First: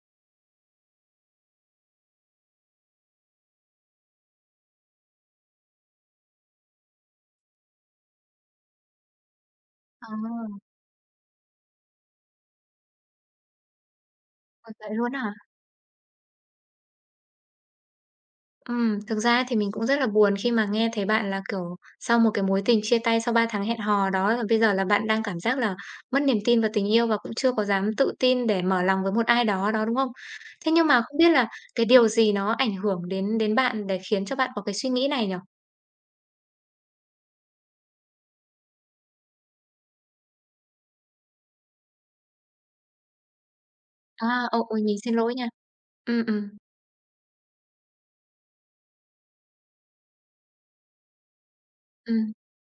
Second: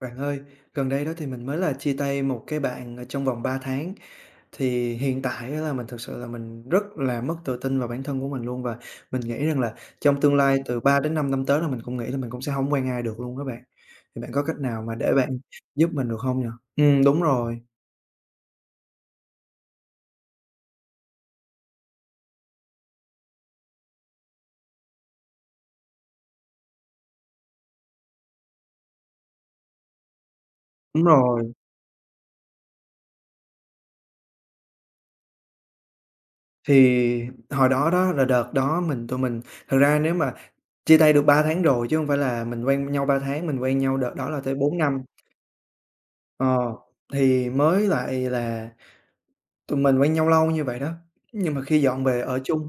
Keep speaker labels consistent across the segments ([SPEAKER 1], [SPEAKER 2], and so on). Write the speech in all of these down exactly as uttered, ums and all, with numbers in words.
[SPEAKER 1] Bạn ơi, gần đây đó thì mình mới là chia tay một cái bạn ở trong vòng ba tháng. Thì hiện tại á là mình thực sự là mình rất là mất tự tin vào bản thân của mình luôn, và mình nghĩ rằng là
[SPEAKER 2] À,
[SPEAKER 1] trong tương lai từ ba đến 5 năm tới là mình cũng nghĩ là mình cũng sẽ không quen ai được luôn các bạn. Thì bạn có cách
[SPEAKER 2] thật
[SPEAKER 1] nào
[SPEAKER 2] vậy
[SPEAKER 1] mà để
[SPEAKER 2] luôn hả?
[SPEAKER 1] bạn giúp mình được không nhỉ? Ừm, đúng rồi,
[SPEAKER 2] Ừm, thực ra thì mình cũng rất là buồn khi mà nghe thấy bạn là, kiểu, sau một cái mối tình chia tay sau ba tháng hẹn hò đó là bây giờ là bạn đang cảm giác là mất niềm tin vào tình yêu và cũng chưa có dám tự tin để mở lòng với một ai đó đó, đúng không? Thế nhưng mà
[SPEAKER 1] đúng
[SPEAKER 2] không biết là
[SPEAKER 1] rồi.
[SPEAKER 2] cái điều gì nó ảnh hưởng đến đến bạn để khiến cho bạn có cái suy nghĩ này nhở?
[SPEAKER 1] Thì hồi đó đó là đợt đó mình tụi mình thật ra nếu mà chia tay được ba tháng rồi chứ không phải là mình quen nhau ba tháng, mình quen nhau đợt đó là
[SPEAKER 2] À,
[SPEAKER 1] tới
[SPEAKER 2] ô,
[SPEAKER 1] bốn
[SPEAKER 2] ôi, mình
[SPEAKER 1] năm.
[SPEAKER 2] xin lỗi nha. Ừ, ừ,
[SPEAKER 1] Ờ, thì mới lại là tụi mình quen nhau lâu như vậy đó, nhưng mà khi dọn
[SPEAKER 2] ừ.
[SPEAKER 1] về ở chung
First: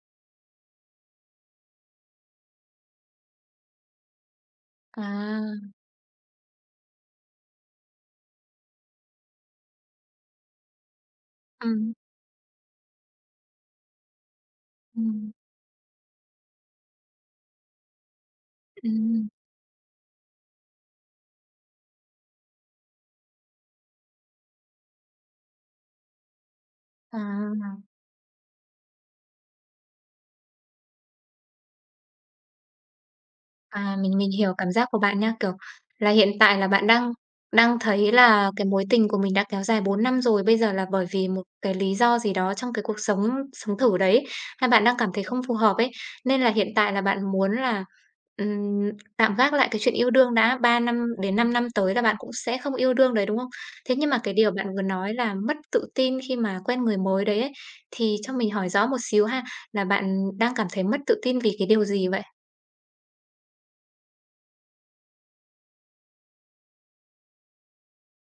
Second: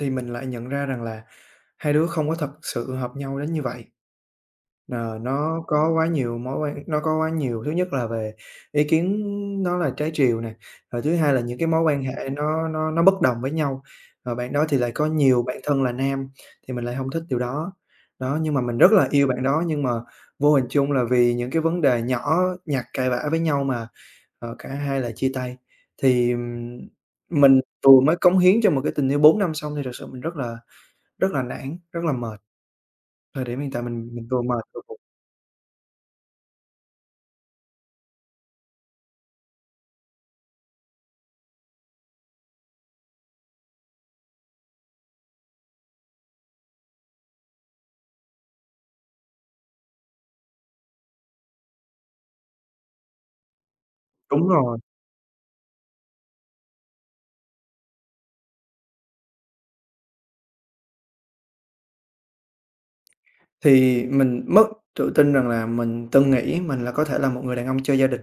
[SPEAKER 1] thì mình lại nhận ra rằng là hai đứa không có thật sự hợp nhau đến như vậy. Ờ, nó
[SPEAKER 2] À,
[SPEAKER 1] có quá nhiều mối quan nó có quá nhiều thứ nhất là về ý kiến nó là trái chiều nè, rồi thứ hai là những cái
[SPEAKER 2] ừ,
[SPEAKER 1] mối quan hệ nó nó nó bất đồng với nhau. Và bạn đó thì lại
[SPEAKER 2] ừ,
[SPEAKER 1] có nhiều bạn thân là nam, thì mình lại không thích điều đó. Đó, nhưng mà mình
[SPEAKER 2] ừ,
[SPEAKER 1] rất là yêu bạn đó, nhưng mà vô hình chung là vì những cái vấn đề nhỏ nhặt cãi vã với nhau mà Ờ, cả hai là chia tay. Thì, ừm, mình
[SPEAKER 2] à.
[SPEAKER 1] vừa mới cống hiến cho một cái tình yêu bốn năm xong thì thật sự mình rất là rất là nản, rất là mệt. Thời điểm hiện tại
[SPEAKER 2] À,
[SPEAKER 1] mình
[SPEAKER 2] mình
[SPEAKER 1] mình
[SPEAKER 2] mình
[SPEAKER 1] vừa
[SPEAKER 2] hiểu
[SPEAKER 1] mệt
[SPEAKER 2] cảm
[SPEAKER 1] vừa
[SPEAKER 2] giác
[SPEAKER 1] buồn.
[SPEAKER 2] của bạn nha, kiểu là, hiện tại là bạn đang đang thấy là cái mối tình của mình đã kéo dài bốn năm rồi, bây giờ là bởi vì một cái lý do gì đó trong cái cuộc sống sống thử đấy, hai bạn đang cảm thấy không phù hợp ấy, nên là hiện tại là bạn muốn là, ừm, tạm gác lại cái chuyện yêu đương đã, ba năm đến 5 năm tới là bạn cũng sẽ không yêu đương đấy, đúng không? Thế nhưng mà cái
[SPEAKER 1] Đúng
[SPEAKER 2] điều bạn
[SPEAKER 1] rồi,
[SPEAKER 2] vừa nói là mất tự tin khi mà quen người mới đấy ấy, thì cho mình hỏi rõ một xíu ha, là bạn đang cảm thấy mất tự tin vì cái điều gì vậy?
[SPEAKER 1] thì mình mất tự tin rằng là mình từng nghĩ mình là có thể là một người đàn ông cho gia đình,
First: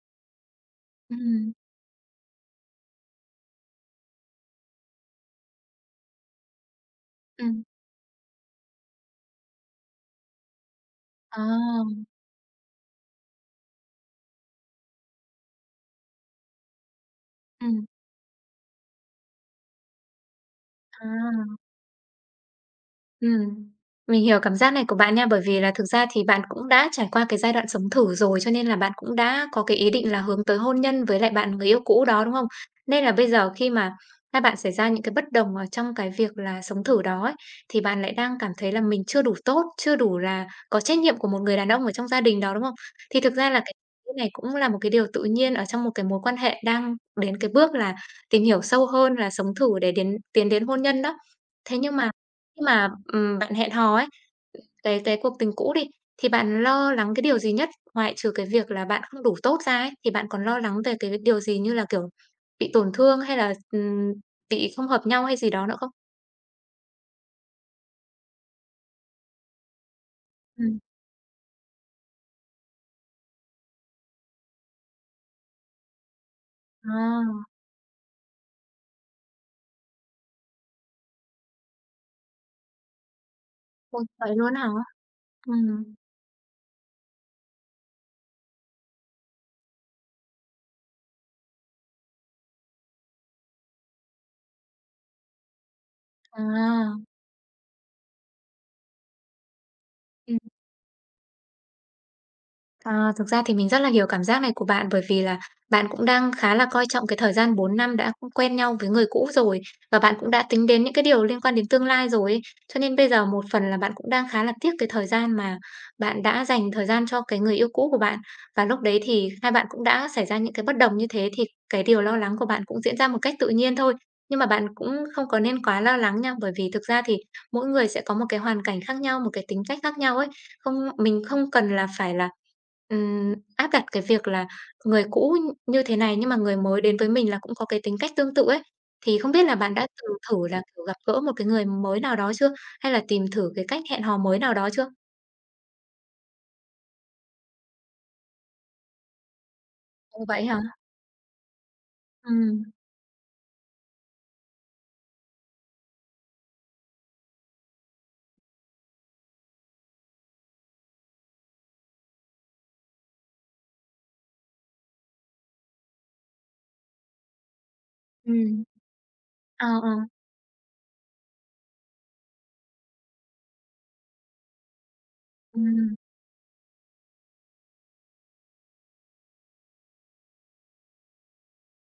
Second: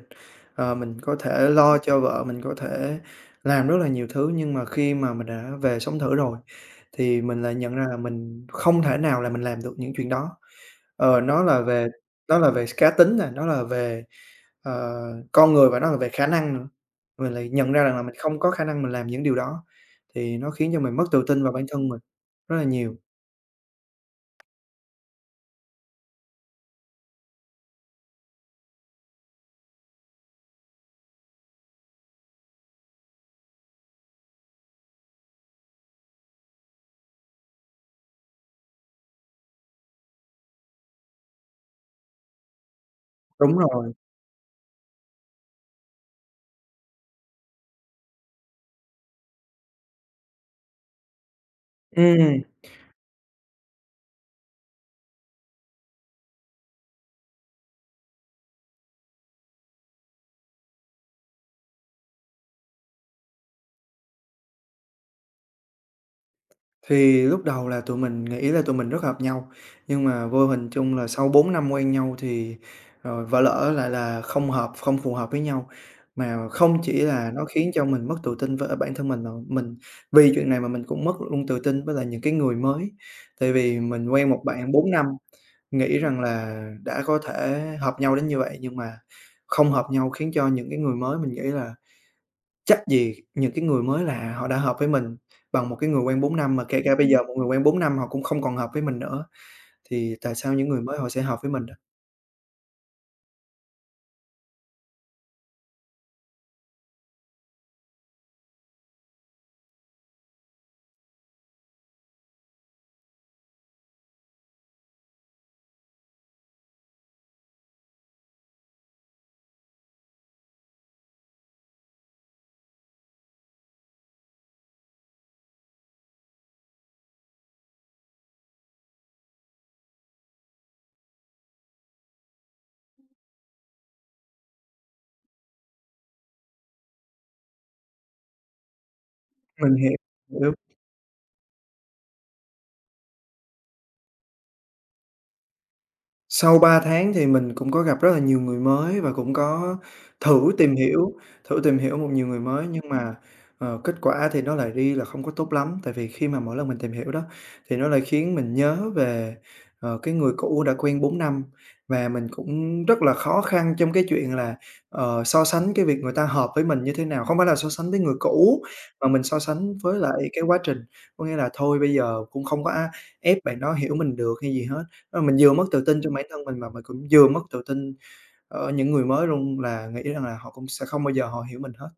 [SPEAKER 1] ờ, mình có thể
[SPEAKER 2] Ừm,
[SPEAKER 1] lo cho vợ, mình có thể làm rất là nhiều thứ. Nhưng mà khi mà mình đã về sống thử rồi thì mình lại
[SPEAKER 2] ừm.
[SPEAKER 1] nhận ra là mình không thể nào là mình làm được những chuyện đó. Ờ, nó
[SPEAKER 2] À,
[SPEAKER 1] là về nó là về cá tính nè, nó là về Ờ, con người, và nó là về khả năng nữa, mình lại nhận ra
[SPEAKER 2] ừm,
[SPEAKER 1] rằng là mình không có khả năng mình làm những điều đó, thì nó khiến cho mình mất tự tin vào
[SPEAKER 2] à.
[SPEAKER 1] bản thân mình rất là nhiều.
[SPEAKER 2] Ừm, mình hiểu cảm giác này của bạn nha, bởi vì là thực ra thì bạn cũng đã trải qua cái giai đoạn sống thử rồi, cho nên là bạn cũng đã có cái ý định là hướng tới hôn nhân với lại bạn người yêu cũ đó, đúng không? Nên là bây giờ khi mà hai bạn xảy ra những cái bất đồng ở trong cái việc là sống thử đó ấy, thì bạn lại đang cảm thấy là mình chưa đủ tốt, chưa đủ là có trách nhiệm của một người đàn ông ở trong gia đình đó, đúng không? Thì thực ra
[SPEAKER 1] Đúng
[SPEAKER 2] là cái
[SPEAKER 1] rồi,
[SPEAKER 2] cái này cũng là một cái điều tự nhiên ở trong một cái mối quan hệ đang đến cái bước là tìm hiểu sâu hơn là sống thử để đến tiến đến hôn nhân đó. Thế nhưng mà
[SPEAKER 1] ừm,
[SPEAKER 2] khi mà, ừm, bạn hẹn hò ấy, cái cái cuộc tình cũ đi, thì bạn lo lắng cái điều gì nhất? Ngoại trừ cái việc là bạn không đủ tốt ra ấy, thì bạn còn lo lắng về cái điều gì như là, kiểu, bị tổn thương hay là, ừm, bị không hợp nhau hay gì đó nữa không?
[SPEAKER 1] thì lúc đầu là tụi mình nghĩ là tụi mình rất hợp nhau, nhưng mà vô hình
[SPEAKER 2] Ừm.
[SPEAKER 1] chung là sau bốn năm quen nhau thì, ờ, vỡ lỡ lại là không hợp, không phù hợp với nhau. Mà không chỉ
[SPEAKER 2] À,
[SPEAKER 1] là nó khiến cho mình mất tự tin với, ờ, bản thân mình, mà mình vì chuyện này mà mình cũng mất luôn tự tin với lại những cái người mới. Tại vì
[SPEAKER 2] ôi,
[SPEAKER 1] mình quen
[SPEAKER 2] vậy
[SPEAKER 1] một
[SPEAKER 2] luôn á hả?
[SPEAKER 1] bạn bốn năm,
[SPEAKER 2] Ừm,
[SPEAKER 1] nghĩ rằng là đã có thể hợp nhau đến như vậy, nhưng mà không hợp nhau, khiến cho những cái người mới mình nghĩ là chắc gì những cái người mới lạ họ đã hợp với mình, bằng một cái người quen bốn năm, mà kể cả
[SPEAKER 2] à.
[SPEAKER 1] bây giờ một người quen bốn năm họ cũng không còn hợp với mình nữa, thì tại
[SPEAKER 2] Ừm.
[SPEAKER 1] sao những người mới họ sẽ hợp với mình được?
[SPEAKER 2] À, thực ra thì mình rất là hiểu cảm giác này của bạn bởi vì là bạn cũng đang khá là coi trọng cái thời gian bốn năm đã quen nhau với người cũ rồi và bạn cũng đã tính đến những cái điều liên quan đến tương lai rồi ấy. Cho nên bây giờ một phần là bạn cũng đang khá là tiếc cái thời gian mà bạn đã dành thời gian cho cái người yêu cũ của bạn và lúc đấy thì hai bạn cũng đã xảy ra những cái bất đồng như thế thì cái điều lo lắng của bạn cũng diễn ra một cách tự nhiên thôi. Nhưng mà bạn cũng không có nên quá lo lắng nha bởi vì thực ra thì mỗi người sẽ có một cái hoàn cảnh khác nhau, một cái tính cách khác nhau ấy. Không, mình không cần là phải là Ừm, áp đặt cái việc là người cũ n- như thế này, nhưng mà người mới đến với mình là cũng có cái tính cách tương tự ấy. Thì không biết là
[SPEAKER 1] Mình
[SPEAKER 2] bạn đã
[SPEAKER 1] hiểu,
[SPEAKER 2] từng thử
[SPEAKER 1] hiểu.
[SPEAKER 2] là, kiểu, gặp gỡ một cái người mới nào đó chưa? Hay là tìm thử cái cách hẹn hò mới nào đó chưa?
[SPEAKER 1] Sau ba tháng thì mình cũng có gặp rất là nhiều người mới và cũng có
[SPEAKER 2] Ồ,
[SPEAKER 1] thử
[SPEAKER 2] vậy hả?
[SPEAKER 1] tìm hiểu thử tìm hiểu một nhiều người
[SPEAKER 2] Ừm.
[SPEAKER 1] mới, nhưng mà, ờ, kết quả thì nó lại đi là không có tốt lắm. Tại vì khi mà mỗi lần mình tìm hiểu đó, thì nó lại khiến mình nhớ về, ờ, cái người cũ đã quen bốn năm, và mình cũng rất là khó khăn trong cái chuyện là, ờ, so sánh cái việc người ta hợp với mình như thế nào. Không phải là so sánh với người cũ,
[SPEAKER 2] Ừm.
[SPEAKER 1] mà mình so
[SPEAKER 2] Ờ,
[SPEAKER 1] sánh
[SPEAKER 2] ờ.
[SPEAKER 1] với lại cái quá trình. Có nghĩa là thôi bây giờ cũng không có á ép bạn đó hiểu mình được hay gì hết, Ờ, mình vừa mất tự
[SPEAKER 2] Ừm.
[SPEAKER 1] tin trong bản thân mình mà mình cũng vừa mất tự tin ở những người mới luôn, là nghĩ rằng là họ cũng sẽ không bao giờ họ hiểu mình hết.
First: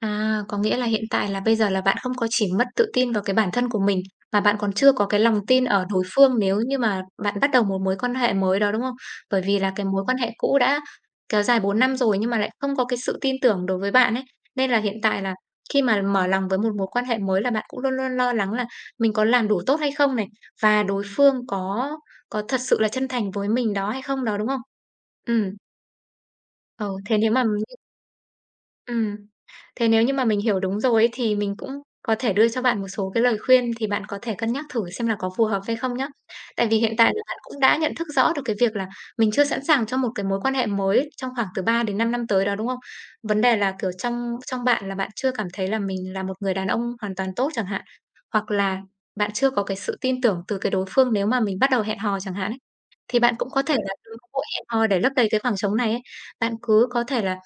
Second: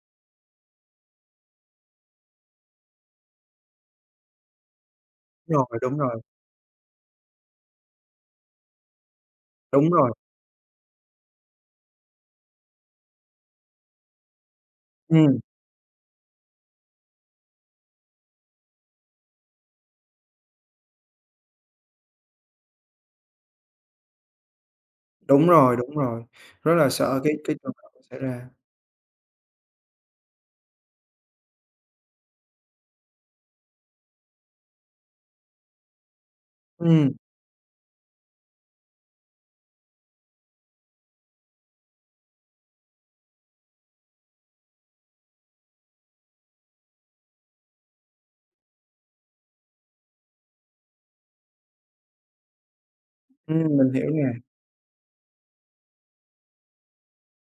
[SPEAKER 2] À, có nghĩa là hiện tại là bây giờ là bạn không có chỉ mất tự tin vào cái bản thân của mình, mà bạn còn chưa có cái lòng
[SPEAKER 1] Đúng
[SPEAKER 2] tin
[SPEAKER 1] rồi,
[SPEAKER 2] ở
[SPEAKER 1] đúng
[SPEAKER 2] đối
[SPEAKER 1] rồi,
[SPEAKER 2] phương nếu như mà bạn bắt đầu một mối quan hệ mới đó, đúng không? Bởi vì là cái
[SPEAKER 1] đúng
[SPEAKER 2] mối
[SPEAKER 1] rồi,
[SPEAKER 2] quan hệ cũ đã kéo dài bốn năm rồi nhưng mà lại không có cái sự tin tưởng đối với bạn ấy. Nên là hiện tại là
[SPEAKER 1] ừm,
[SPEAKER 2] khi mà mở lòng với một mối quan hệ mới là bạn cũng luôn luôn lo lắng là mình có làm đủ tốt hay không này và đối phương có có thật sự là chân thành với mình đó hay không đó, đúng không?
[SPEAKER 1] đúng
[SPEAKER 2] Ừm,
[SPEAKER 1] rồi, đúng rồi, rất
[SPEAKER 2] ờ,
[SPEAKER 1] là
[SPEAKER 2] thế
[SPEAKER 1] sợ cái
[SPEAKER 2] nếu mà
[SPEAKER 1] cái trường hợp đó xảy ra.
[SPEAKER 2] Ừm. Thế nếu như mà mình hiểu đúng rồi ấy, thì mình cũng có thể đưa cho bạn một số cái lời khuyên thì bạn có thể cân nhắc thử xem là có phù hợp hay không nhá. Tại vì hiện
[SPEAKER 1] Ừm,
[SPEAKER 2] tại là bạn cũng đã nhận thức rõ được cái việc là mình chưa sẵn sàng cho một cái mối quan hệ mới trong khoảng từ ba đến 5 năm tới đó, đúng không? Vấn đề là, kiểu, trong trong bạn là bạn chưa cảm thấy là mình là một người đàn ông hoàn toàn tốt chẳng hạn, hoặc là bạn chưa có cái sự tin tưởng từ cái đối phương nếu mà mình bắt đầu hẹn hò chẳng hạn ấy. Thì bạn cũng có thể
[SPEAKER 1] ừm, mình
[SPEAKER 2] là à?
[SPEAKER 1] hiểu
[SPEAKER 2] cơ
[SPEAKER 1] nè,
[SPEAKER 2] hội hẹn hò để lấp đầy cái khoảng trống này ấy, bạn cứ có thể là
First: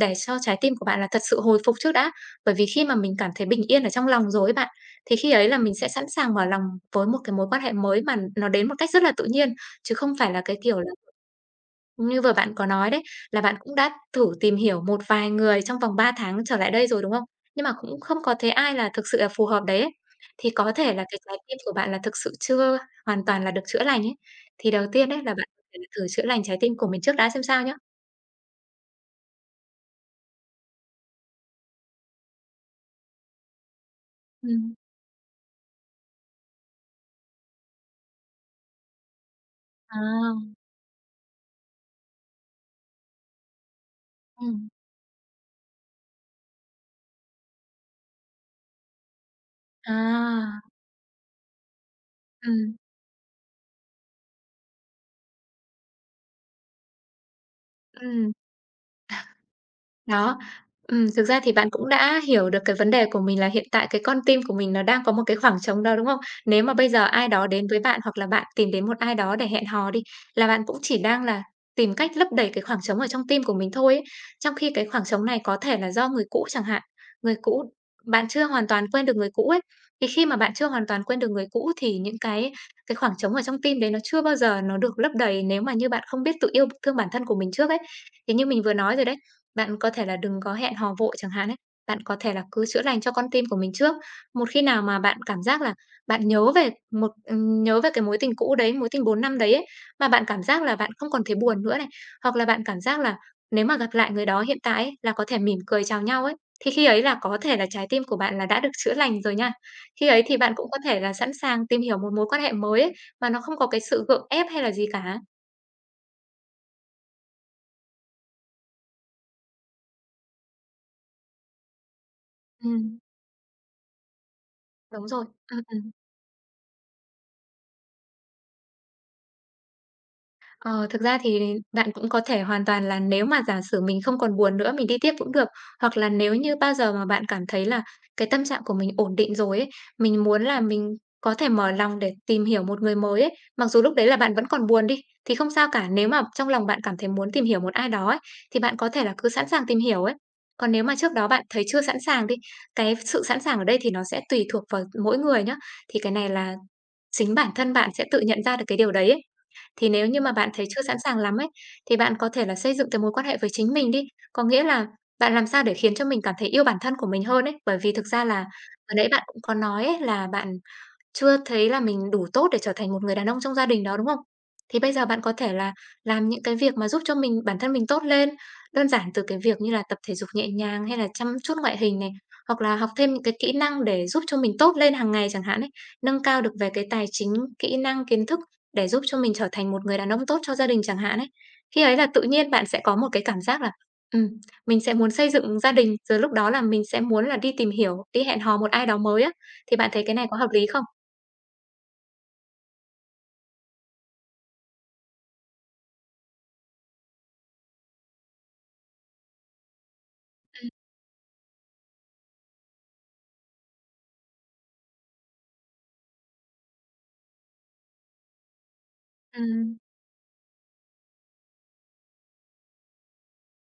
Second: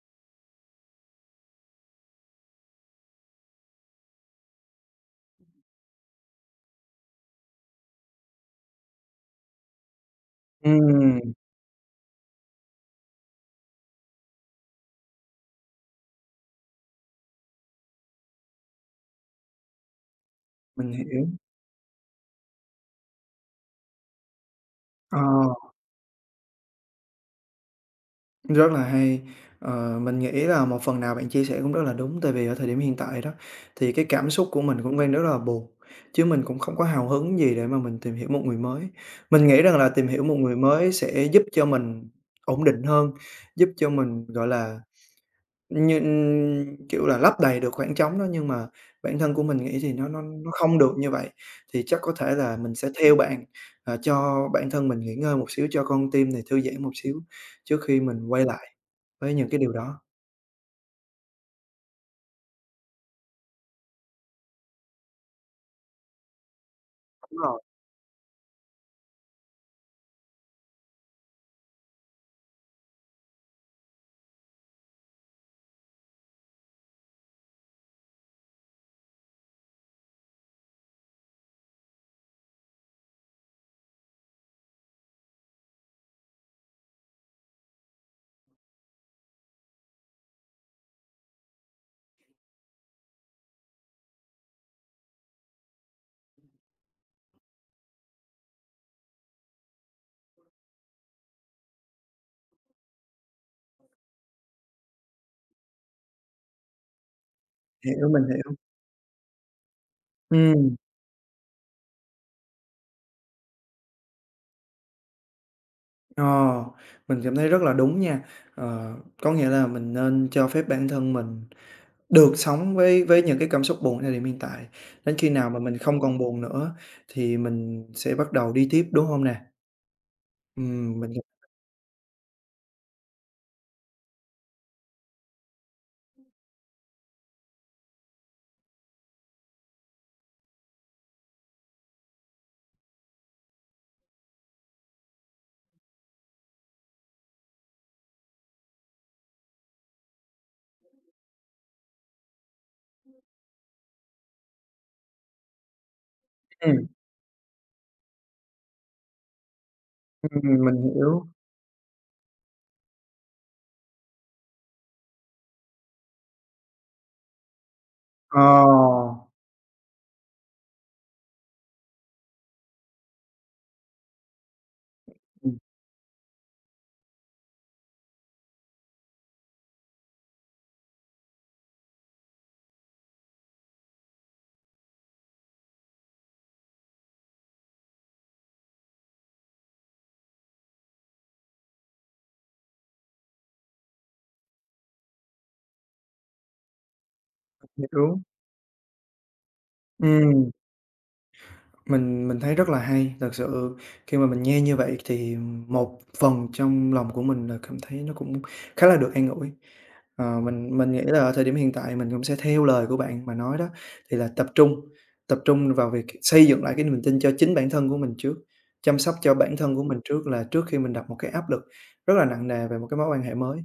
[SPEAKER 2] để cho trái tim của bạn là thật sự hồi phục trước đã. Bởi vì khi mà mình cảm thấy bình yên ở trong lòng rồi ấy bạn, thì khi ấy là mình sẽ sẵn sàng mở lòng với một cái mối quan hệ mới mà nó đến một cách rất là tự nhiên, chứ không phải là cái kiểu là
[SPEAKER 1] ừm,
[SPEAKER 2] như vừa bạn có nói đấy, là bạn cũng đã thử tìm hiểu một vài người trong vòng ba tháng trở lại đây rồi, đúng không? Nhưng mà cũng không có thấy ai là thực sự là phù hợp đấy ấy. Thì có
[SPEAKER 1] mình
[SPEAKER 2] thể là cái
[SPEAKER 1] hiểu,
[SPEAKER 2] trái tim của bạn là thực sự chưa hoàn toàn là được chữa lành ấy. Thì đầu tiên
[SPEAKER 1] ờ.
[SPEAKER 2] đấy là bạn có thể thử chữa lành trái tim của mình trước đã xem sao nhé.
[SPEAKER 1] Rất là hay. Ờ, mình nghĩ là một phần nào bạn chia sẻ cũng rất là đúng, tại vì ở thời điểm hiện tại đó, thì cái cảm xúc
[SPEAKER 2] Ừ.
[SPEAKER 1] của mình cũng đang rất là buồn, chứ mình cũng không có hào hứng gì để mà mình tìm hiểu một người mới. Mình nghĩ rằng là
[SPEAKER 2] À,
[SPEAKER 1] tìm hiểu một người mới sẽ giúp cho mình ổn định hơn, giúp cho mình, gọi
[SPEAKER 2] ừm.
[SPEAKER 1] là, như kiểu là, lấp đầy được khoảng trống đó, nhưng mà bản thân của mình nghĩ thì nó nó nó
[SPEAKER 2] À,
[SPEAKER 1] không được như vậy. Thì chắc có thể là mình
[SPEAKER 2] ừm,
[SPEAKER 1] sẽ theo bạn, ờ, cho bản thân mình nghỉ ngơi một xíu, cho con tim này thư giãn một xíu trước khi mình
[SPEAKER 2] ừm.
[SPEAKER 1] quay lại. Với những cái điều đó.
[SPEAKER 2] Đó, ừm, thực ra thì bạn cũng đã hiểu được cái vấn đề của mình là hiện tại cái con tim của mình nó đang có một cái khoảng trống đó, đúng không? Nếu mà bây giờ ai
[SPEAKER 1] Đúng
[SPEAKER 2] đó
[SPEAKER 1] rồi,
[SPEAKER 2] đến với bạn hoặc là bạn tìm đến một ai đó để hẹn hò đi, là bạn cũng chỉ đang là tìm cách lấp đầy cái khoảng trống ở trong tim của mình thôi ấy. Trong khi cái khoảng trống này có thể là do người cũ chẳng hạn, người cũ bạn chưa hoàn toàn quên được người cũ ấy. Thì khi mà bạn chưa hoàn toàn quên được người cũ thì những cái cái khoảng trống ở trong tim đấy nó chưa bao giờ nó được lấp đầy nếu mà như bạn không biết tự yêu thương bản thân của mình trước ấy. Thì như mình vừa nói rồi đấy, bạn có thể là đừng có hẹn hò vội chẳng hạn ấy. Bạn có thể là cứ chữa lành cho con tim của mình trước. Một khi nào mà bạn cảm giác là bạn nhớ về một ừm, nhớ về cái mối tình cũ đấy, mối tình bốn năm đấy ấy, mà bạn cảm giác là bạn không còn thấy buồn nữa này, hoặc là bạn cảm giác là nếu mà gặp lại người đó hiện tại ấy, là có thể mỉm cười chào nhau ấy, thì khi ấy là có thể là trái tim
[SPEAKER 1] hiểu,
[SPEAKER 2] của
[SPEAKER 1] mình
[SPEAKER 2] bạn là
[SPEAKER 1] hiểu.
[SPEAKER 2] đã được chữa lành rồi nha. Khi ấy thì bạn cũng
[SPEAKER 1] Ừm,
[SPEAKER 2] có thể là sẵn sàng tìm hiểu một mối quan hệ mới ấy, mà nó không có cái sự gượng ép hay là gì cả.
[SPEAKER 1] ờ, mình cảm thấy rất là đúng nha. Ờ, có nghĩa là mình nên cho phép bản thân mình được sống
[SPEAKER 2] Ừm,
[SPEAKER 1] với với những cái cảm xúc buồn thời điểm hiện tại,
[SPEAKER 2] đúng
[SPEAKER 1] đến
[SPEAKER 2] rồi.
[SPEAKER 1] khi nào mà
[SPEAKER 2] Ừm,
[SPEAKER 1] mình
[SPEAKER 2] ừm.
[SPEAKER 1] không còn buồn nữa thì mình sẽ bắt đầu đi tiếp, đúng hông nè?
[SPEAKER 2] Ờ,
[SPEAKER 1] Ừm,
[SPEAKER 2] thực
[SPEAKER 1] mình
[SPEAKER 2] ra
[SPEAKER 1] hiểu.
[SPEAKER 2] thì bạn cũng có thể hoàn toàn là nếu mà giả sử mình không còn buồn nữa, mình đi tiếp cũng được. Hoặc là nếu như bao giờ mà bạn cảm thấy là cái tâm trạng của mình ổn định rồi ấy, mình muốn là mình có thể mở lòng để tìm hiểu một người mới ấy, mặc dù lúc đấy là bạn vẫn còn buồn đi, thì không sao cả. Nếu mà trong lòng bạn cảm thấy muốn tìm hiểu một ai đó ấy, thì bạn có thể là cứ sẵn sàng tìm hiểu ấy. Còn nếu mà trước đó bạn thấy chưa sẵn sàng đi, cái sự sẵn sàng ở đây thì nó sẽ tùy thuộc vào mỗi người nhá. Thì cái này là
[SPEAKER 1] Ừm,
[SPEAKER 2] chính bản thân bạn sẽ tự nhận ra được cái điều đấy ấy. Thì nếu như mà bạn
[SPEAKER 1] ừm,
[SPEAKER 2] thấy
[SPEAKER 1] mình
[SPEAKER 2] chưa sẵn sàng
[SPEAKER 1] hiểu.
[SPEAKER 2] lắm ấy, thì bạn có thể là xây dựng cái mối quan hệ với chính mình đi. Có nghĩa là bạn làm sao để khiến cho mình cảm thấy yêu bản thân của mình hơn ấy. Bởi vì thực ra
[SPEAKER 1] Ờ,
[SPEAKER 2] là hồi nãy bạn cũng có nói ấy, là bạn chưa thấy là mình đủ tốt để trở thành một người đàn ông trong gia đình đó, đúng không? Thì bây giờ bạn có thể là làm những cái việc mà giúp cho mình bản thân mình tốt lên. Đơn giản từ cái việc như là tập thể dục nhẹ nhàng hay là chăm chút ngoại hình này, hoặc là học thêm những cái kỹ năng để giúp cho mình tốt lên hàng ngày chẳng hạn ấy. Nâng cao được về cái tài chính, kỹ năng, kiến thức để giúp cho mình trở thành một người đàn ông tốt cho gia đình chẳng hạn ấy. Khi ấy là tự nhiên bạn sẽ có một cái cảm giác là, ừm, mình sẽ muốn xây dựng gia đình, rồi lúc đó là mình sẽ muốn là đi tìm
[SPEAKER 1] mình
[SPEAKER 2] hiểu,
[SPEAKER 1] hiểu.
[SPEAKER 2] đi hẹn hò một ai đó mới á. Thì bạn thấy cái này có hợp
[SPEAKER 1] Ừm.
[SPEAKER 2] lý không?
[SPEAKER 1] Mình mình thấy rất là hay, thật sự khi mà mình nghe như vậy thì một phần trong lòng của mình là cảm thấy nó cũng khá là được an ủi. Ờ, mình mình nghĩ là ở thời điểm hiện tại mình cũng sẽ theo lời của bạn mà nói đó, thì là tập trung, tập trung vào việc xây dựng lại cái niềm tin cho chính bản thân của mình trước, chăm sóc cho
[SPEAKER 2] Ừm,
[SPEAKER 1] bản thân
[SPEAKER 2] ừm,
[SPEAKER 1] của mình trước, là trước khi mình đặt một cái áp lực rất là nặng nề về một cái mối quan hệ mới.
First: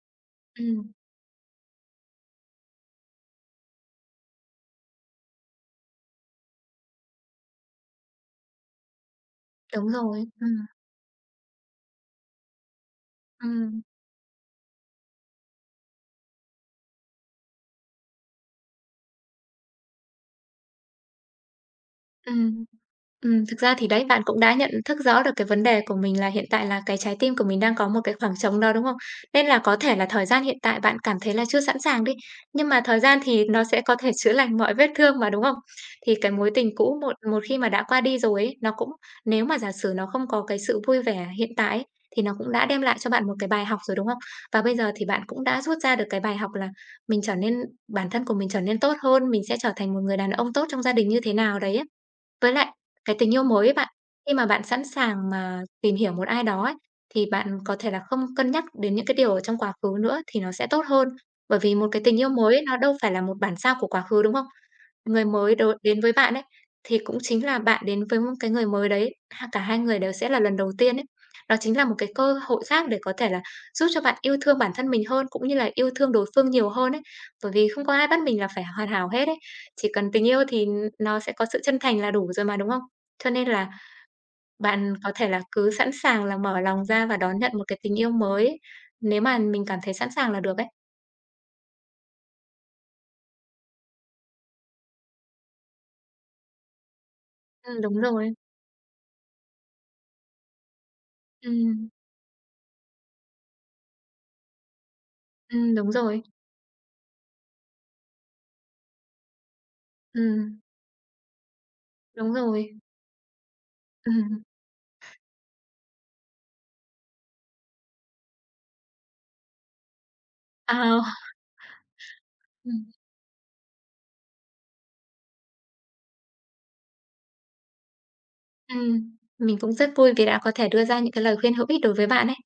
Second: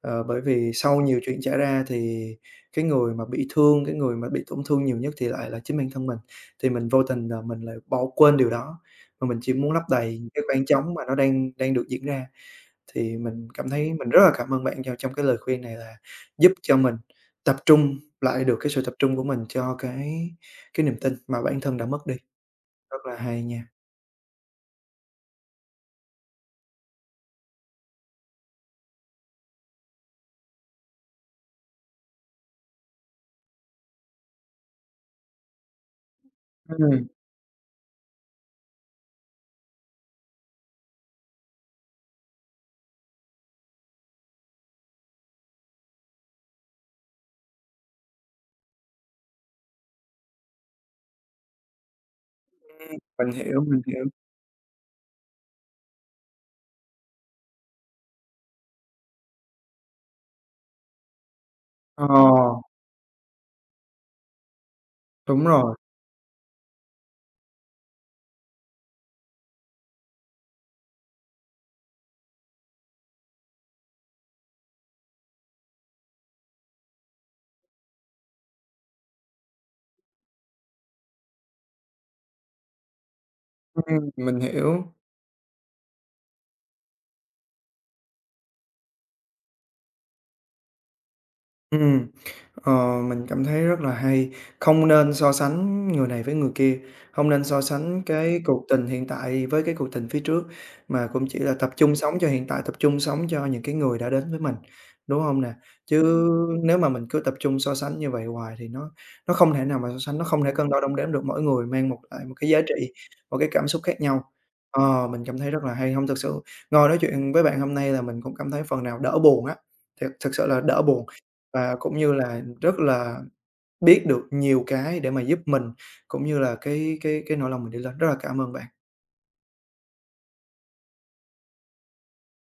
[SPEAKER 1] Ờ, bởi vì
[SPEAKER 2] ừm,
[SPEAKER 1] sau nhiều chuyện xảy ra thì cái người mà bị thương, cái người mà bị tổn thương nhiều nhất thì lại là chính bản thân mình, thì mình vô tình là mình lại bỏ quên điều đó, mà mình chỉ muốn lấp
[SPEAKER 2] đúng
[SPEAKER 1] đầy
[SPEAKER 2] rồi,
[SPEAKER 1] những cái khoảng
[SPEAKER 2] ừm,
[SPEAKER 1] trống mà nó đang đang được diễn ra. Thì mình cảm
[SPEAKER 2] ừm,
[SPEAKER 1] thấy mình rất là cảm ơn bạn cho trong cái lời khuyên này là giúp cho mình tập trung lại được cái sự tập trung của mình cho cái cái niềm tin mà bản thân đã mất đi,
[SPEAKER 2] ừm.
[SPEAKER 1] rất là hay
[SPEAKER 2] Ừm, thực
[SPEAKER 1] nha.
[SPEAKER 2] ra thì đấy, bạn cũng đã nhận thức rõ được cái vấn đề của mình là hiện tại là cái trái tim của mình đang có một cái khoảng trống đó, đúng không? Nên là có thể là thời gian hiện tại bạn cảm thấy là chưa sẵn sàng đi, nhưng mà thời gian thì nó sẽ có thể chữa lành mọi vết thương mà, đúng không? Thì cái mối tình cũ
[SPEAKER 1] Ừm,
[SPEAKER 2] một một khi mà đã qua đi rồi ấy, nó cũng nếu mà giả sử nó không có cái sự vui vẻ hiện tại ấy, thì nó cũng đã đem lại cho bạn một cái bài học rồi, đúng không? Và bây giờ thì bạn cũng đã rút ra được cái bài học là mình trở nên bản thân của mình trở nên tốt hơn, mình sẽ trở thành một người đàn ông tốt trong gia đình như thế nào đấy ấy. Với lại
[SPEAKER 1] ừm,
[SPEAKER 2] cái
[SPEAKER 1] mình
[SPEAKER 2] tình yêu
[SPEAKER 1] hiểu,
[SPEAKER 2] mới ấy
[SPEAKER 1] mình
[SPEAKER 2] bạn,
[SPEAKER 1] hiểu.
[SPEAKER 2] khi mà bạn sẵn sàng mà tìm hiểu một ai đó ấy, thì bạn có thể là không cân nhắc đến những cái điều ở trong quá khứ nữa thì nó sẽ tốt hơn. Bởi vì một cái
[SPEAKER 1] Ờ,
[SPEAKER 2] tình yêu mới ấy, nó đâu phải là một bản sao của quá khứ, đúng không? Người
[SPEAKER 1] đúng
[SPEAKER 2] mới
[SPEAKER 1] rồi,
[SPEAKER 2] đối đến với bạn ấy, thì cũng chính là bạn đến với một cái người mới đấy, ha cả hai người đều sẽ là lần đầu tiên ấy. Đó chính là một cái cơ hội khác để có thể là giúp cho bạn yêu thương bản thân mình hơn, cũng như là yêu thương đối phương nhiều hơn ấy. Bởi vì không có ai bắt mình là phải hoàn hảo hết ấy, chỉ cần tình yêu thì nó sẽ có sự chân thành là đủ rồi mà, đúng không? Cho nên là
[SPEAKER 1] ừm, mình hiểu.
[SPEAKER 2] bạn có thể là cứ sẵn sàng là mở lòng ra và đón nhận một cái tình yêu mới ấy, nếu mà mình cảm thấy sẵn sàng là được ấy.
[SPEAKER 1] Ừm, ờ, mình cảm thấy rất là hay, không nên so sánh người này với người kia, không nên so
[SPEAKER 2] Ừm, đúng
[SPEAKER 1] sánh
[SPEAKER 2] rồi.
[SPEAKER 1] cái cuộc tình hiện tại với cái cuộc tình phía trước, mà cũng chỉ là tập
[SPEAKER 2] Ừm,
[SPEAKER 1] trung sống cho hiện tại, tập trung sống cho những cái người đã đến với mình, đúng không nè?
[SPEAKER 2] ừm, đúng rồi.
[SPEAKER 1] Chứ nếu mà mình cứ tập trung so sánh như vậy hoài thì nó nó không thể nào mà so sánh, nó không thể
[SPEAKER 2] Ừm,
[SPEAKER 1] cân đo đong đếm được, mỗi người mang một lại
[SPEAKER 2] đúng
[SPEAKER 1] một cái giá
[SPEAKER 2] rồi.
[SPEAKER 1] trị, một cái cảm xúc khác nhau.
[SPEAKER 2] Ừm.
[SPEAKER 1] Ờ, mình cảm thấy rất là hay, không thực sự ngồi nói chuyện với bạn hôm nay là mình cũng cảm thấy phần nào đỡ buồn á, thật thật sự là đỡ
[SPEAKER 2] Ờ,
[SPEAKER 1] buồn. Và cũng như là rất
[SPEAKER 2] ừm,
[SPEAKER 1] là biết được nhiều cái để mà giúp mình, cũng như là cái cái cái nỗi lòng mình đi lên. Rất là cảm ơn bạn.
[SPEAKER 2] ừm, mình cũng rất vui vì đã có thể đưa ra những cái lời khuyên hữu ích đối với bạn ấy.